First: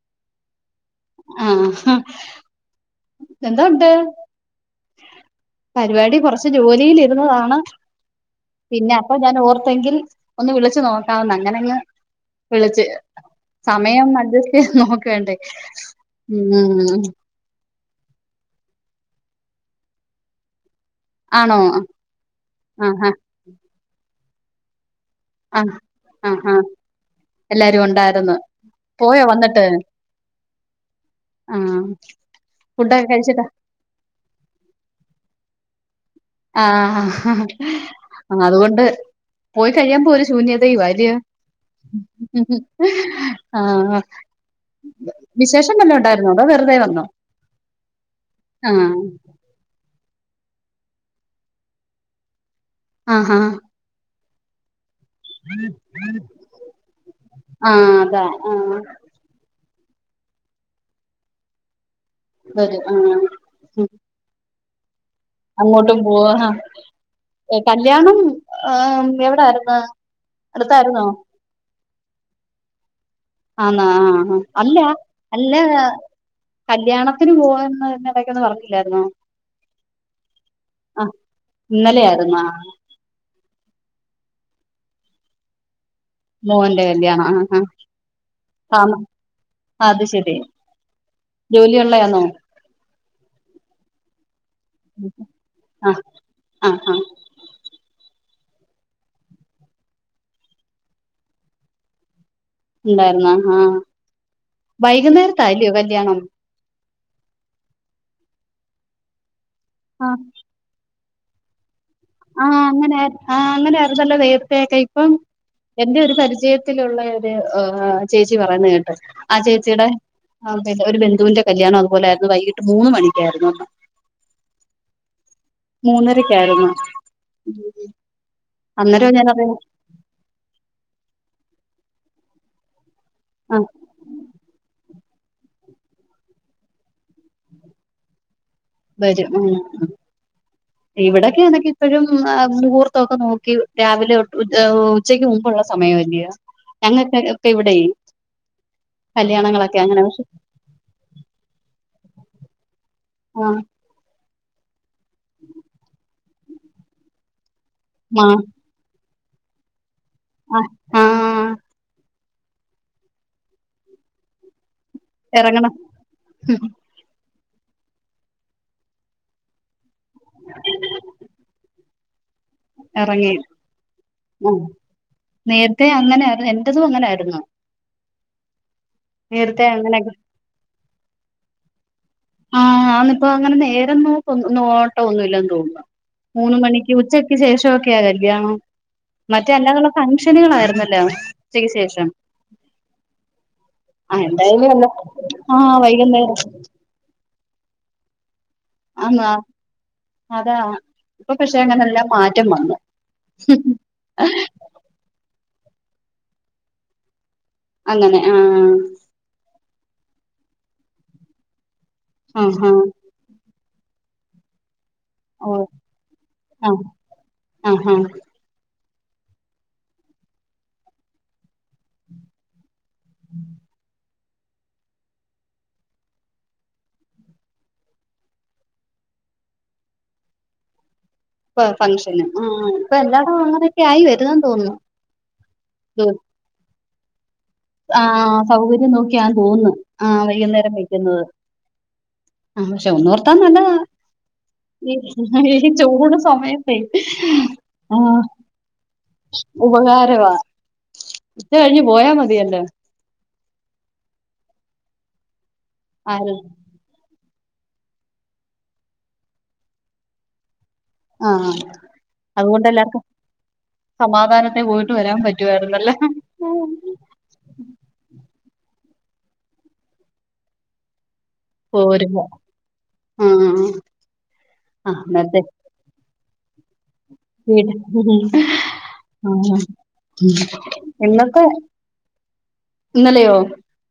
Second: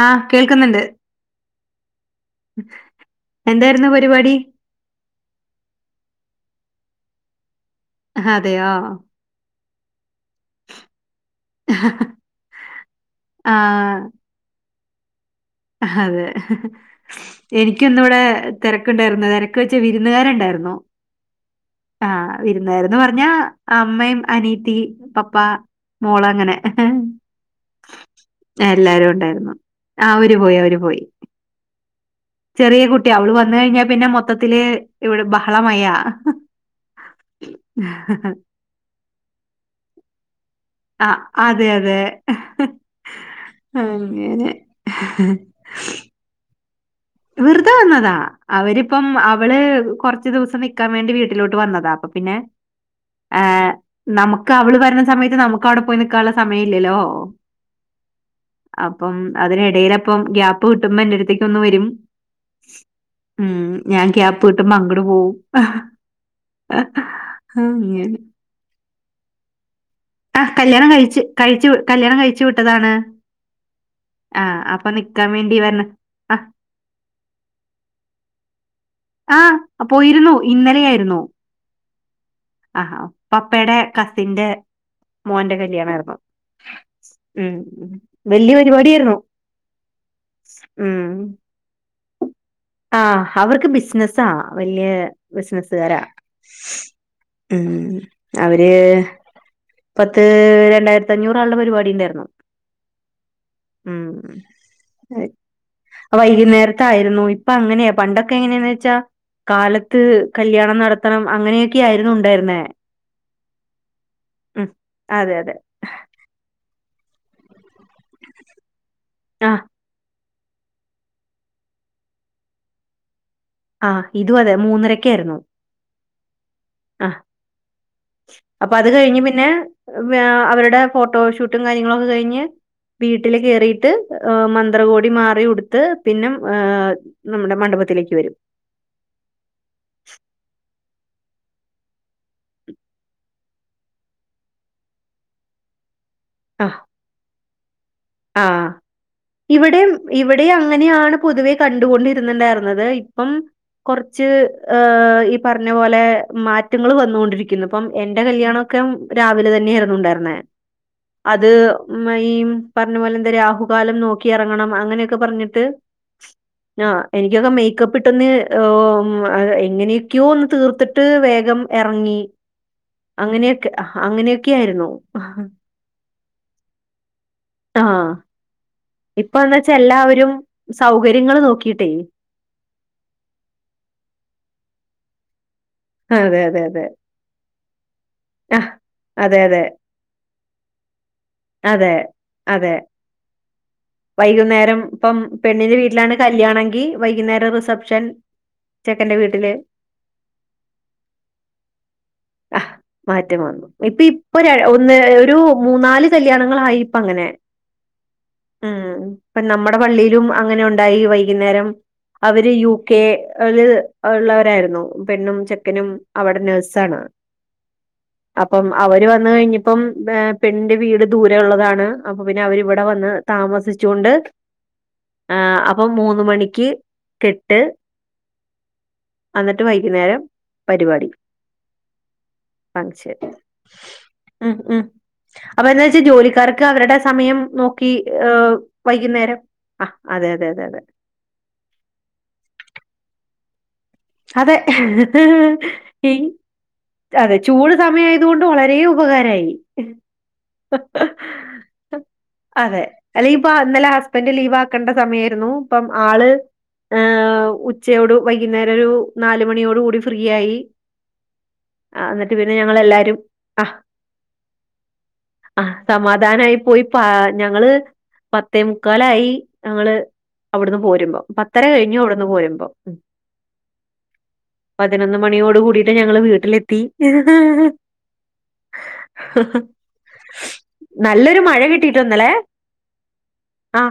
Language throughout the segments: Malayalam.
ആഹ് കേൾക്കുന്നുണ്ട് ആഹ്ഹ എന്താര്ന്നു പരിപാടി ടി കൊറച്ച് ജോലിലിരുന്നതാണ് അതെയോ? പിന്നപ്പൊ ഞാൻ ഓർ തെങ്കിൽ ഒന്ന് വിളിച്ച് നോക്കാന്ന് അങ്ങനങ്ങ് വിളിച്ച് ആ സമയോന്നഡ്ജസ്റ്റ് ചെ [unintelligible] അതെ എനിക്ക് ക്കിന്നിവിടെ തിരക്ക്ണ്ടാരുന്നു തിരക്ക് വെച്ച വിരുന്നുകാര്ണ്ടാര്ന്നു ആണോ ആ വിരുന്നാര്ന്ന് ആഹാ പറഞ്ഞാ അമ്മേം അനിയത്തി പപ്പ ആ മോള് ആ ആ അങ്ങനെ ഹ് എല്ലാരും ഉണ്ടായിരുന്നു ഹ് എല്ലാരും പോയോ ഒണ്ടായിരുന്നു വന്നിട്ട് ആ അവര് പോയി അവര് പോയി ആ ചെറിയ ഫുഡൊക്കെ കുട്ടിയ അവള് കഴിച്ചിട്ട് വന്ന്കഴിഞ്ഞാ പിന്നെ മൊത്തത്തില് ഇവിടെ ബഹളമയാ ആ അതുകൊണ്ട് പോയി കഴിയുമ്പോ ഒര് ആ ശൂന്യതയുവാല്യോയോ അതെ, അതെ. അങ്ങനെ. വിശേഷം വല്ലോം ഉണ്ടായിരുന്നോടോ വെറുതെ വന്നോ വെറുതെ വന്നതാ ആ അവരിപ്പം അവള് കൊറച്ച് ദിവസം നിക്കാൻ വേണ്ടി വീട്ടിലോട്ട് വന്നതാ അപ്പൊ പിന്നെ ആഹ ഏഹ് നമുക്ക് അവള് പറഞ്ഞ സമയത്ത് നമുക്ക് അവിടെ പോയി നിക്കാനുള്ള സമയം ഇല്ലല്ലോ ആ അതാ ആ അപ്പം അതിന [unintelligible] ഗ്യാപ്പ് കിട്ടുമ്പ എന്റെടുത്തേക്കൊന്ന് വരും വരും ആ ഉം ഞാൻ ക്യാ [unintelligible] ട്ട് പോവും അങ്ങോട്ടും പോവാ ആ കല്യാണം അങ്ങനെ ആഹ് എവിടായിരുന്നു ആ കല്യാണം അടുത്തായിരുന്നോ കഴിച്ച് കഴിച്ച് കല്യാണം കഴിച്ചു വിട്ടതാണ് ആന്നോ ആ അല്ലാ അപ്പൊ നിക്കാൻ അല്ല വേണ്ടി വരണ [unintelligible] പോവുന്ന് എന്ന് എടക്കൊന്ന് പറഞ്ഞില്ലായിരുന്നോ ആ ആ പോയിരുന്നു ആ ഇന്നലെയായിരുന്നു ഇന്നലെയ ആയിരുന്നോ ആ പ പ്പെടെ കസിന്റെ മോന്റെ കല്യാണാർന്നു മോന്റെ കല്യാണം വല്യ ആ പരിപാടിയായിരുന്നു ആ അത് ശെരി ഉം ജോലിയൊള്ളയാണോ ആ അവർക്ക് ബിസ്നെസ്സാ വല്ല്യ ബിസിനസുകാരാ ആഹ് ആഹ് ആഹ് ഉം അവര് പത്ത് രണ്ടായിരത്തഞ്ഞൂറാളുടെ പരിപാടി ഉണ്ടായിർന്നു ഉണ്ടായിുന്ന ആഹ് വൈകുന്നേരത്താ അല്യോ കല്യാണം ആയിരുന്നു ഇപ്പൊ അങ്ങനെയാ പണ്ടൊക്കെ എങ്ങനെയാന്ന് വെച്ചാ കാലത്ത് ആഹ് കല്യാണം നട ആ അങ്ങനെയെ ആഹ് അങ്ങനെ ആ അങ്ങനെ ആരുന്നല്ലോ ഉം നേർത്തയക്കെ ഇപ്പം അതെ അതെ എന്റെ ഒരു പരിചയത്തിലുള്ള- ഒര് ചേച്ചി പറയുന്ന കേ ആ ആഹ് ചേചീടെ- ആ അതെന്റെ ഒരു ബന്ധുവിന്റെ കല്യാണം അതു പോല ആയിരുന്നു വൈകി്ട് മൂന്ന് മണിക്ക് - ആ ഇതും അതെ മൂന്നരക്കായിരുന്നു കേറുന്നേ ആ അപ്പൊ അത് അന്നേരം കഴിഞ്ഞ് ഞാനത് പിന്നെ അവരുടെ ഫോട്ടോ ഷൂട്ടും കാര്യങ്ങള- അതുകഴിഞ്ഞ് വീട്ടിൽ ആ കേയറിയിട്ട് മന്ത്രകോടി പടി മാറി ഉടുത്ത് പിന്നെ നമ്മുടെ മണ്ഡപത്തിലേക്ക് വരും വരും ഉം ഇവിടൊക്കെ അതൊക്കെ ഇപ്പോഴും മുഹൂർത്തൊക്കെ നോക്കി രാവിലെ ഉച്ചയ്ക്ക് മുമ്പുള്ളസമയമല്ലോയോ ഞങ്ങക്- ഇവിടെ ആ കല്യാണങ്ങളൊക്കെ ഇവിടെ അങ്ങനെ പക്ഷെ ഇവിടെ അങ്ങനെയാണ് പൊതുവെ കണ്ടുകൊണ്ടിരി - ണ്ടായിരുന്നത് ഇപ്പം ആ കൊറ- റ്റ് ഈ പറഞ്ഞ പോലെ മാറ്റങ്ങൾ വന്നൊണ്ടിരിക്കും ഇന്നിപ്പം എന്റെ മാ- കല്യാണ ഒക്കെ രാവിലെ തന്നെ ഇറരുന്നുണ്ടായിരുന്നു ആ ആ അത് [unintelligible] പറഞ്ഞ പോലെ എന്തെ രാഹുകാലം നോക്കി ഇറങ്ങണം അങ്ങനൊക്കെ പറഞ്ഞിട്ട് ഇറങ്ങണം എനിക്ക് ഇകം മേക്കപ്പ് ഇട്ടന്ന് എങ്ങനെ ക്യൂ ഒന്ന് തീർത്തിട്ട് വേഗം- ഭംഗി ഇറങ്ങി ആ അങ്ങനെയൊക്കെയായിരുന്നു. നേരത്തെ അങ്ങനായിരുന്നു എന്റതും അങ്ങനായിരുന്നു ആ ഇപ്പന്ന് നേരത്തെ വച്ചാ അങ്ങനെ എല്ലാവരും സൗകര്യങ്ങള്നോക്കിട്ടേ ആ അന്നിപ്പോ അങ്ങനെ നേരം നോ നോട്ടോ ഒന്നുല്ലന്ന് തോന്നുന്നു അതെ മൂന്ന് അതെ അതെ. മണിക്ക് ഉച്ചക്ക് ശേഷം ക്ക്യാ കല്യാണം ആ, അതെ അതെ. മറ്റേ അല്ലാതുള്ള ഫംഗഷനുകളായിരുന്നല്ലോ ഉച്ചക്ക് അതെ ശേഷം അതെ ആ വൈകുന്നേരം എന്തായാലും ഇപ്പം ആ വൈകുന്നേരം രം റിസെപ്ഷൻ ആന്ന് അതാ ഇപ്പൊ പക്ഷെ അങ്ങനെ എല്ലാ മാറ്റം ആഹ് വന്നു മാറ്റം വന്നു ഇപ്പ ഇപ്പൊ ഒന്ന് ഒരു മൂന്നാല് കല്യാണങ്ങളായി ഇപ്പങ്ങനെ അങ്ങനെ ആഹ് മ്മടെ പള്ളിയിലും അങ്ങനെ ഉണ്ടായി വൈകുന്നേരം അവര് ആഹാ യു കെ ല് ഒള്ളവരായിരുന്നു പെണ്ണും ഓ ചെക്കനും അവിടെ ആ നേഴ്സ്സാണ് ആഹാ അപ്പം അവര് വന്ന് കഴിഞ്ഞപ്പം പെണിന്റെ വീട് ദൂരെ ഒള്ളതാണ് അപ്പൊ പിന്നെ അവരിവടെ വന്ന് താമസിച്ചൂണ്ട് ആ അപ്പം മൂന്ന് മണിക്ക് കെട്ട് അന്നിട്ട് വൈകുന്നേരം പരുപാടി ഫംഗ്ഷന് ആ അ ഇപ്പൊ ശരി എല്ലായിടവും അങ്ങനെയൊക്കെ ആയി വരുന്നെന്ന് ഉ തോന്നുന്നു ഉ അപ്പ ന്താ വെച്ചാ ജോലിക്കാർക്ക് അവരടെ സമയം നോക്കി ആ ഏഹ് സൗകര്യം നോക്കിയാന്ന് വൈകുന്നേരം തോന്ന്ന് ആഹ് ആ അതെ അതെ അതെ വൈയ്ന്നേരം അതെ വെക്കുന്നത് ആഹ് പക്ഷെ ഒന്നോർത്താ നല്ലതാ അതെ ഈ ഈ ഈ ചൂട് സമയത്തെ അതെ ചൂട് ആ സമയായതൊണ്ട് വളരെ ഉപകാരായി ഉപകാരവാ ഉച്ച കഴിഞ്ഞ് പോയാ മതിയല്ലോ അതെ അല്ലെ- ഇപ്പ ഇന്നലെ ഹസ്ബന്ഡ് ലീവാക്കണ്ട സമയാരുന്നു ഇപ്പം ആള് ആരും ങ് ഉച്ചയോട് വൈകുന്നേരം ഒരു നാല് മണിയോടൂടി ഫ്രീയായി ആ ആ ന്നിട്ട് പിന്നെ അതുകൊണ്ട് എല്ലാർക്കും ഞങ്ങളെല്ലാരും ആ സമാധാനത്തെ പോയിട്ട് വരാൻ അ പറ്റുവായിരുന്നല്ലേ സമാധാനായി പോയി പാ ഞങ്ങള് പത്തേമുക്കാലായി ഞങ്ങള് അവിടുന്ന് പോരുമ്പൊ പത്തര കഴിഞ്ഞു പോരുമ്പോ അവിടുന്ന് പോരുമ്പോ ആ ആ പതിനൊന്ന് അന്നത്തെ മണിയോട്കൂടിട്ട് ഞ ങ്ങള് വീട്ടിലെത്തി നല്ലൊരു ഇന്നത്തെ മഴ കിട്ടിട്ടോ ഇന്നലെ ഇന്നലെയോ ആ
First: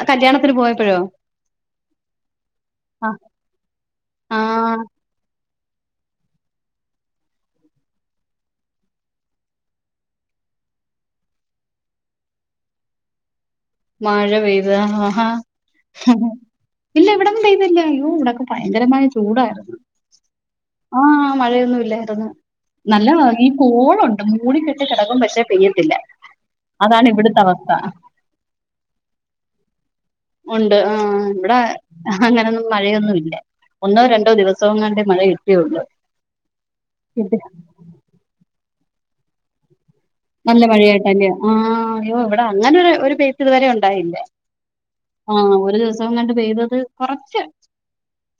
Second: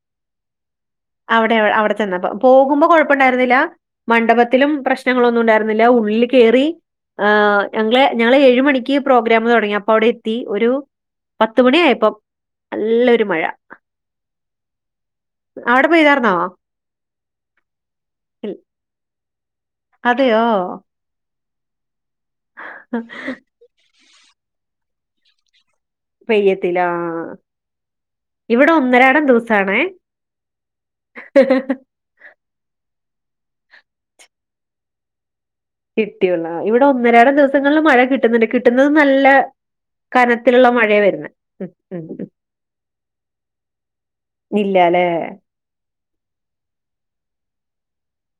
അ കല്യാണത്തിന് പോയപ്പഴോ അവിടെ അവിടെ ചെന്നപ്പം പോകുമ്പോ കൊഴപ്പൊണ്ടായിരുന്നില്ല മണ്ഡപത്തിലും ആഹ് പ്രശ്നങ്ങളൊ ന്നുണ്ടായിരുന്നില്ല ഉള്ളിൽ കേറി ആ ഞങ്ങളെ ഞങ്ങള് ഏഴ് മണിക്ക് പ്രോഗ്രാം തുടങ്ങി അപ്പൊ അവിടെയെത്തി ഒരു പത്തുമണിയായപ്പം നല്ലൊരു മഴ മഴ പെയ്തു ആ ഹ ഹ അവിടെ പെയ്താർന്നോ ഇല്ല ഇവിടൊന്നും പെയ്തില്ല അയ്യോ ഇവിടൊക്കെ ഇൽ ഭയങ്കരമായ ചൂടായ്ര്ന്ന്. അതെയോ മഴയൊന്നുഇല്ല നല്ല ഈ പോളുണ്ട് മൂടിക്കെട്ടികെടക്കും പക്ഷെ പെയ്യ ത്തില്ല അതാണ് ഇവിടുത്തവസ്ഥ ഇവടെ ഒന്നരാടം ദിവസാണേ ഉണ്ട് ന്നുല്ല ഒന്നോ രണ്ടോ ദിവസോങ്ങാണ്ടെ മഴ കി കിട്ടിയുള്ളു ആ ഇവിടെ ഒന്നരാടം ദിവസങ്ങളില് മഴ കിട്ട്ന്ന്ണ്ട് കി ട്ടുന്നത് നല്ല നല്ല കനത്തിലുള്ള മഴയാ മഴയായിട്ടല്ലേ വരുന്നെ ഉം ആഹ് അയ്യോ ഉം ഇവടെ അങ്ങനെ ഒരു ഒരു പെയ്ത്ത് ഇതുവരെ ഉണ്ടായില്ല ഇല്ലാല്ലേ ആഹ് ഒരു ദിവസങ്ങാണ്ട് പെയ്തത് കൊറച്ച്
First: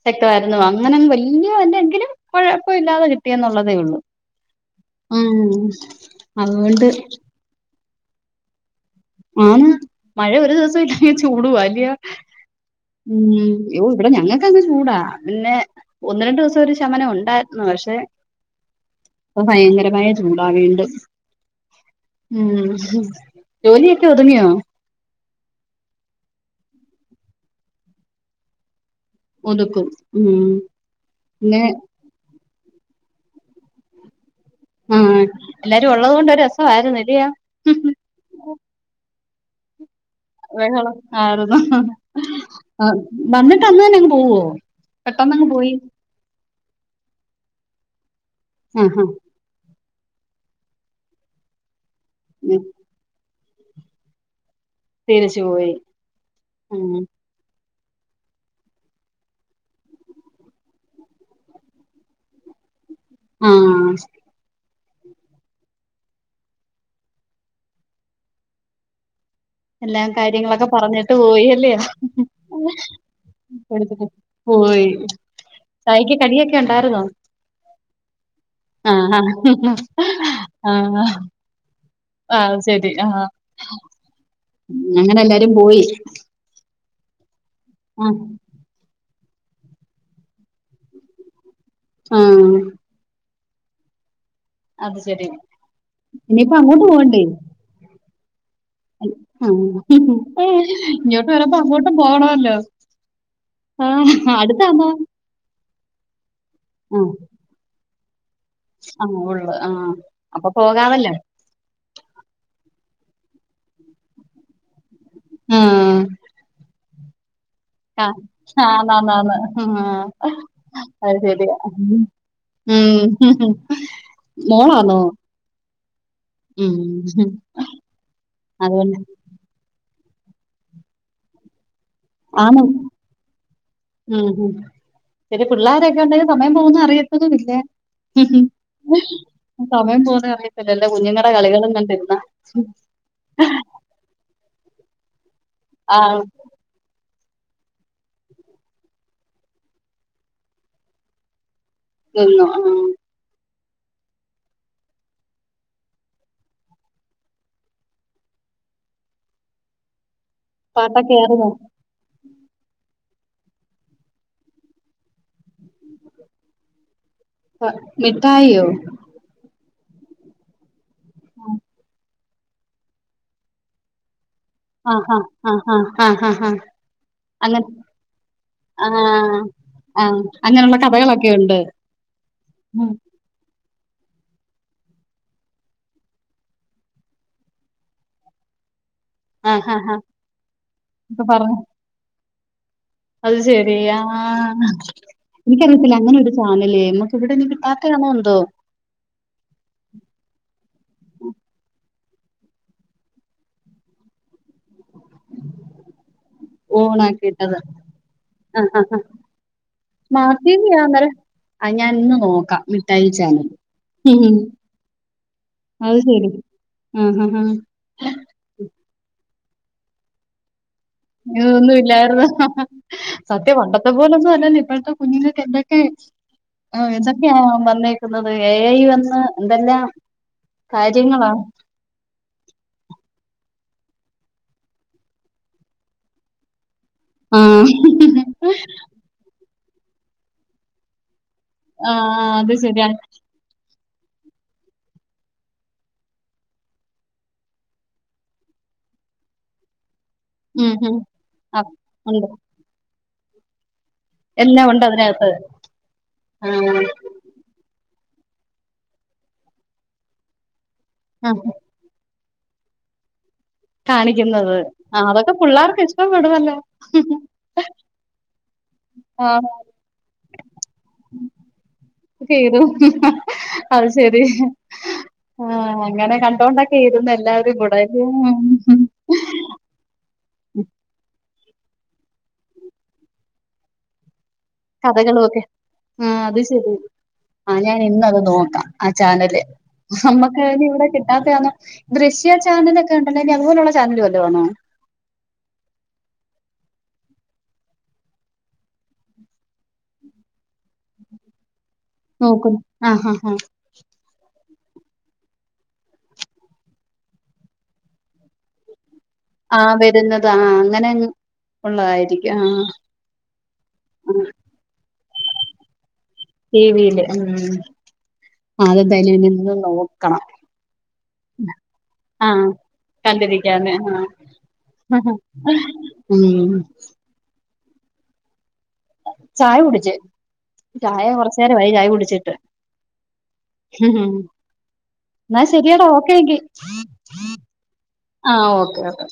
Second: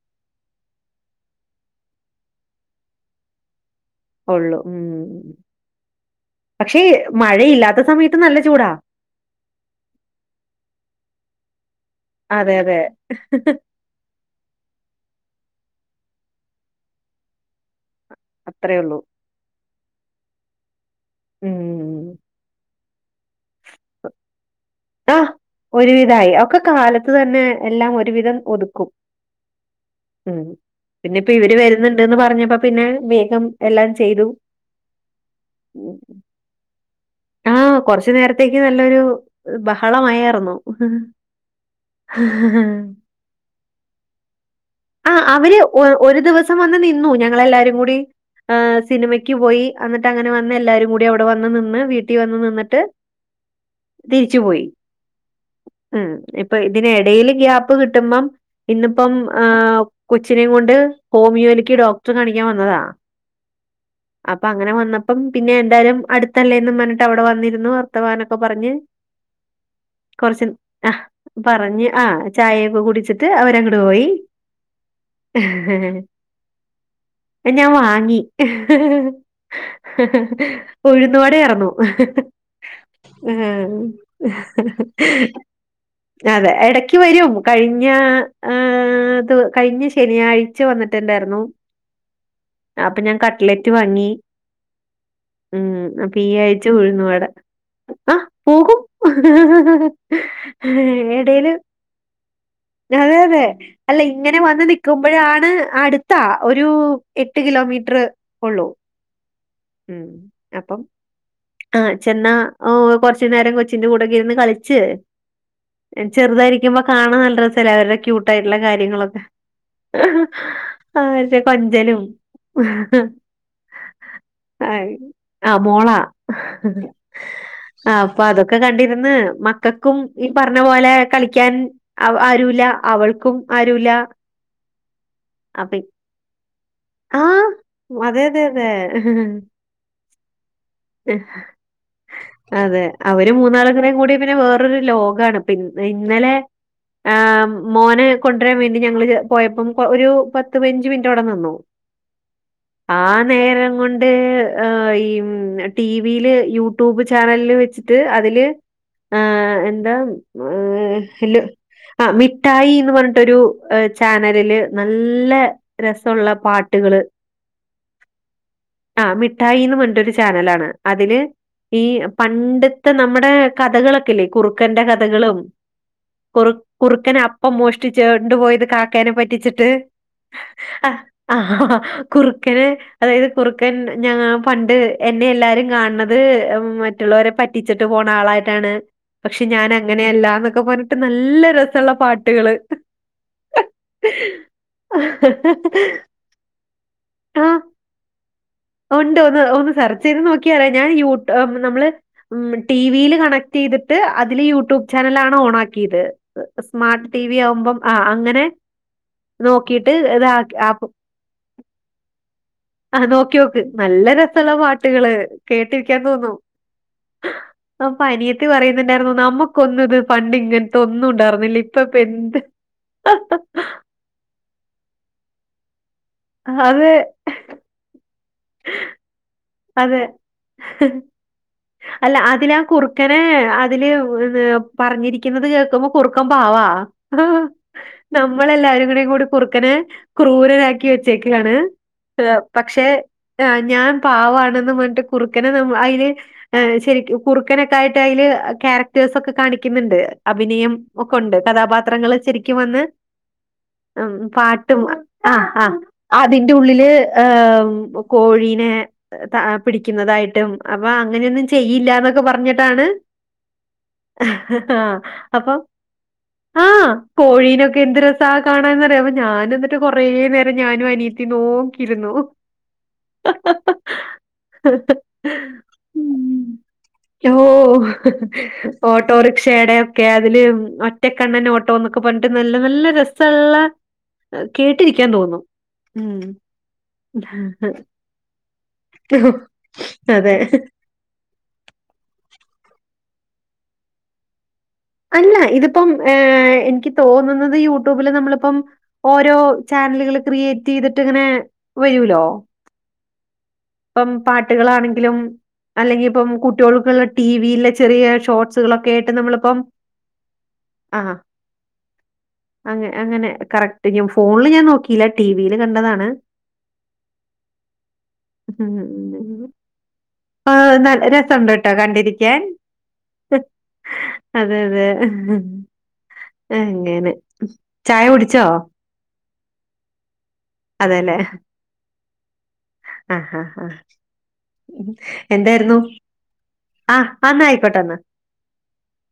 ശക്തം ആയിരുന്നു അങ്ങനെ ങ്ങ് വല്ല്യ വല്ല എങ്കിലും കൊഴപ്പോല്ലാതെ കിട്ടിന്നുള്ളു തേള്ളു ഒള്ളൂ. ഉം പക്ഷെ അതുകൊണ്ട് മഴയില്ല ല്ലാത്ത സമയത്ത് നല്ല ചൂടാ ആന്ന് മഴ ഒരു ദിവസം ഇല്ലാഞ്ഞ് ചൂടുവാ അല്ല്യയോ അതെ അതെ ഉം യ്യോ ഇവിടെ ഞങ്ങക്കങ്ങ ചൂടാ പിന്നെ ഒന്ന് രണ്ടു ദെവസം ഒരു ശമനം ഉണ്ടായിരുന്നു പഷേ- അത്രേ ഉള്ളൂ മായ [unintelligible] ചൂടാ വീണ്ടും ഉം ഉം ജോലിയൊക്കെ ഒതുങ്ങിയോ ഒരുവിധായ ഒക്കെ കാലത്ത് തന്നെ എല്ലാം ഒരുവിധം ഒതുക്കും ഉം പിന്നെപ്പോ ഇവര് പിന്നെ വരുന്നുണ്ട്ന്ന് പറഞ്ഞപ്പോ പിന്നെ വേഗം എല്ലാം ചെയ്തു ആ എല്ലാരും ഒള്ളത് കൊണ്ട് രു രസായിരുന്നു ഇല്ലിയോ ആഹ് കൊറച്ചു നേരത്തേക്ക് നല്ലൊരു- ബഹ ബഹളം ആയിരുന്നു ആ വന്നിട്ട് അന്ന്ന്നെ അങ്ങ് പോവോ പെട്ടെന്ന് അങ്ങ് പോയി സം വന്ന് നിന്നു ഞങ്ങളെല്ലാരും കൂടി ആഹ് ആഹാ സിനിമയ്ക്ക് പോയി അന്നിട്ട് അങ്ങനെ വന്ന് എല്ലാരും കൂടി അവിടെ വന്ന് നിന്ന് വീട്ട ട്ടിവന്ന് നിന്നിട്ട് തിരിച്ച് പോയി തിരിച്ചു പോയി ഉം ഇപ്പൊ ഇതിനെടയില് ഗ്യാപ പ്പ് കിട്ടുമ്പം ഇന്നിപ്പം ആഹ് കൊച്ചിനെ കൊണ്ട് ഹോമിയോ ലിക്ക് ഡോക്ടറെ കാണിക്കാൻ വന്നതാ ആഹ് അപ്പൊ അങ്ങനെ വന്നപ്പം പിന്നെ എന്തായാലും അടുത്തല്ലേന്ന് പ അവിടെ വന്നിരുന്നു വർത്തമാനൊക്കെ പറഞ്ഞ് എല്ലാ കുറച്ച കാര്യങ്ങളൊക്കെ ആ പറഞ്ഞിട്ട് പോയി അല്ലേ പറഞ്ഞ് ആ ചായയൊക്കെ കുടിച്ചിട്ട് അവരങ്ങോട്ട് പോയി പോയി ചായക്ക് കടിയൊക്കെ ഉണ്ടായിരുന്നോ ഞാൻ വാങ്ങി ആഹ് ആഹ് ആഹ് ഉഴുന്നുവട ആയിരുന്നു ഉ ആഹ് ശരി ആഹ് അങ്ങനെ എല്ലാരും പോയി അതെ എട ക്ക് വരോ കഴിഞ്ഞ ആഹ് ഹ കഴിഞ്ഞ ശനിയാഴ്ച വന്നിട്ടുണ്ടായിരുന്നു ആ കട്ലേറ്റ് വാങ്ങി അത് ശെരി ഇനിയിപ്പ അങ്ങോ ഉഴുന്ന് വട ആ പോകും ആഹ് ഇങ്ങോട്ട് എടേല് വരുമ്പോ അങ്ങോട്ടും പോകണമല്ലോ അതെ അതെ അല്ല ആഹ് ഇങ്ങനെ വന്ന് അടുത്താന്നോ നിക്കുമ്പോഴാണ് അടുത്താ ഒരു എട്ട് കിലോമീറ്ററ് ആ ഉള്ളൂ ആ അപ്പൊ അപ്പം പോകാമല്ലോ ആ ചെന്നാ ഓ കൊറച്ചു നേരം കൊച്ചിന്റെ കൂടെകെ ഇരുന്ന് കളിച്ച് ചെറുതായിരിക്കുമ്പോ കാണാ നല്ല രസ് ആആന്ന് ആന്ന് ആന്ന് ആ അത് ആ ശരിയാ ഉ കൊഞ്ചലും ആ മോളാന്നോ ആ, മോളാ ഉം ആ അപ്പൊ അതൊക്കെ അതുകൊണ്ട് കണ്ടിരുന്ന് മക്ക ക്കും ഈ പറഞ്ഞ പോലെ കളിക്കാൻ ആന്നു ആരുല്ല അവൾക്കും ആരുല്ല ശരി അപ്പ പിള്ളാരൊക്കെ ഉണ്ടെങ്കിൽ സമയം പോകുന്ന ആഹ് അറിയത്തതുമില്ല അതെ അതെ അതെ സമയം പോകുന്ന അറിയത്തില്ലല്ലോ കുഞ്ഞുങ്ങ അതെ അവര് മൂന്നാളും കൂടെ കൂടിയ പിന്നെ വേറൊരു ലോകാണ് പിന്നെ ആ ഇന്നലെ ആ മോനെ കൊണ്ടുവരാൻ വേണ്ടി ഞങ്ങള് പോയപ്പം ഒരു പത്ത് പതിനഞ്ചു മിനിറ്റവിടെ നിന്നു ആ നേരം ണ്ടേ ആ ഉം ടിവിയില് യൂട്യൂബ് ചാനലില് വെച്ചിട്ട് അതില് ആ എന്താ ടി [unintelligible] ട്ടായി എന്ന് പറഞ്ഞിട്ടൊരു ചാനലില് നല്ല രസമുള്ള പാട്ടുകള് മിഠായിയോ ആ മിഠായിന്ന് പ ഒരു ചാനല് ആണ് അതില് ഈ പണ്ടത്തെ നമ്മുടെ കഥകളൊക്കെയില്ലേ കുറുക്കന്റെ ആഹാ കഥകളും ആഹാ ആഹാ ഹാ ആ ഹാ ഹാ കുറുക്കന് അപ്പം അങ്ങനെ മോഷ്ടിച്ച് കൊണ്ട് പോയത് ആ കാക്കനെ പറ്റിച്ചിട്ട് ആ അങ്ങനെയുള്ള കഥകളൊക്കെ ഉണ്ട് കുറുക്കന് അതായത് കുറു ഞാൻ പണ്ട് എന്നെ എല്ലാരും കാണണത് മറ്റുള്ളവരെ പറ്റിച്ചിട്ട് പോണ ആളായിട്ടാണ് പക്ഷെ ഞാൻ ആഹാ അങ്ങനെ അല്ലാന്നൊക്കെ പറഞ്ഞിട്ട് ഇപ്പൊ നല്ല പറഞ്ഞു രസമുള്ള പാട്ട് കുട്ടികള് അത് ശെരിയ ആ എനിക്കറിയത്തില്ല അങ്ങനെ ഒരു ചാനല് നമ്മക്ക് ആ ഇവിടെങ്ങും കിട്ടാത്താണോ എന്തോ [unintelligible] ടീവീല് കണ്ണക്ട് ചെയ്തിട്ട് അതില് യൂടൂ ചാനലാണോ ഓണാക്കിയത് ഓൺ സ്മാർട്ട് ടിവി ആക്കിയിട്ടത് ആവുമ്പം ആ അങ്ങനെ ആ നോക്കിട്ട് ഏത സ്മാർട്ട് ടി വി ആപ്പ് ആന്നേരം ആ ഞാൻ ഇന്ന് നോക്കാം മിഠായി ചാനൽ നോക്ക്യോക്ക് നല്ല ഉം. രസള്ള പാട്ടുകള് അത് ശരി കേട്ടിരിക്കാൻതോന്നും ആഹാ ഹാ ഹാ അപ്പൊ അനിയത്തി പറ ന്നുണ്ടായിരുന്ന് നമുക്കൊന്നിത് പണ്ടി ഇതൊന്നും ഇല്ലായിരുന്ന് ഹ ഹ ഹ സത്യം പണ്ടത്തെ പോലൊന്നും അല്ലല്ലോ ഇപ്പൊ ഇപ്പഴത്തെ കുഞ്ഞുങ്ങൾക്ക് എന്തൊക്കെ ആ അതെ എന്തൊക്കെയാ വന്നേക്കു ത് ഏ ഐ വന്ന് എന്തെല്ലാം അതെ ഹ് കാര്യങ്ങളാ അല്ല അതിലാ കുറുക്കനെ അതില് പറഞ്ഞിരിക്കുന്നത് കേൾക്കുമ്പോ കുറുക്കൻ പാവാ ആ ക്കനെ ക്രൂരനാക്കി വെ ക്കലാണ് ആഹ് അത് പക്ഷേ ശരിയാണ് ഞാൻ പാവവാണെന്നും പറഞ്ഞിട്ട് കുറുക്കനെ നമ്മ അയില് ഏ ശരിക്ക് കുറുക്കനൊക്കെ ആയിട്ട് അയില് ക്യാരക്ടേസൊക്കെ കാണിക്ക്ന്ന്ണ്ട് ഉം അഭിനയം ഉം ഒക്കെ ഉണ്ട് ആഹ് കഥാപാത്രങ്ങൾ ഉണ്ട് ശരിക്കും വന്ന് ഉം എല്ലാം പാട്ടും ഉണ്ട് അതിനകത്ത് ആ ആ അതിന്റെ ആഹ് ഉള്ളില് ഏ കോഴീനെ ത പിടിക്ക്ന്നതായിട്ടും അപ്പൊ ആഹ് അങ്ങനെയൊന്നും ചെയ്യില്ലാന്നൊ ക്കെ പറഞ്ഞിട്ടാണ് ഹ കാണിക്കുന്നത് ഹ ആ ആഹ് അതൊക്കെ അപ്പൊ പിള്ളേർക്ക് ഇഷ്ടപ്പെടുവല്ലോ ആ കോഴീനൊക്കെ എന്ത് രസാ കാണാന്നറിയ പ്പ ആഹ് ഞാനുന്നിട്ട് കൊറേ നേരം ഞാനും അനിയത്തിം നോക്കിയിര് [unintelligible] അ ശരി ഹ് ആ അങ്ങനെ ഉം കണ്ടോണ്ടൊക്കെ ഇരുന്ന് എല്ലാരും കൂടെ ഓഹ് ക്കെ അതില് ഒറ്റക്കെണ്ണൻ ഒ ട്ടൊന്നൊക്കെ പറഞ്ഞിട്ട് നല്ല നല്ല രസള്ള കേട്ടിരിക്കാൻ കഥകളൊക്കെ തോന്നും ആ ഉം അത് ശരി ആ ഞാൻ ഇന്നത് നോക്കാം ആ ചാനല് അതെ നമ്മക്ക്ന് ഇവിടെ കിട്ടാത്തേയാന്ന് ദൃശ്യ ചാനലക്കെ ഒണ്ടല്ലോ ഇനി അത്പോലുള്ള ചാനലുവല്ലോ ആണോ അല്ല ഇതിപ്പം ഏ എനിക്ക് തോന്നുന്നത് യൂട്യൂബില് നമ്മളിപ്പം ഓരോ ചാനലുകൾ ക്രിയേറ്റ് റ്റെയ്തിട്ട് ഇങ്ങനെ വരൂലോ ആ പം പാ ട്ട് കളാണെങ്കിലും അല്ലെങ്കിപ്പം കുട്ടോൾക്ക്ള്ള ടിവിയിലെ ചെറിയ ഷോർട്സ്ക കേട്ട് നമ്മളിപ്പം ആഹ് വരുന്നത് ആഹ് അങ്ങനെ ആ ഉള്ളതായിരിക്കും ആഹ് അങ്ങ അങ്ങനെ കറക് ഫോണിൽ ഞാ നോക്കി ഇല്ല ടിവിയില് കണ്ടതാണ് ടിവിയില് ഉം അത് എന്തായാലുംനിന്ന് നോക്കാം ആ അ നല്ല രസണ്ട്ട്ടോ കണ്ടിരിക്കാൻ ആഹ് കണ്ടിരിക്കാന് അതെയതെ ആഹ് ഉം എങ്ങനെ ചായ കുടിച്ചോ ചായ കുടിച്ച് ചായ അതെല്ലേ കൊറച്ച് നേരമായി ചായ കുടിച്ചി ആഹ് ആഹ് ആഹ് [unintelligible] ഉം ഉം ന്നാ എന്തായിരുന്നു ശരിയാടാ ഓക്കെ എങ്കി ആഹ് എന്നാ ആയിക്കോട്ടെ എന്നാ ആ ഓക്കെ ഓക്കെ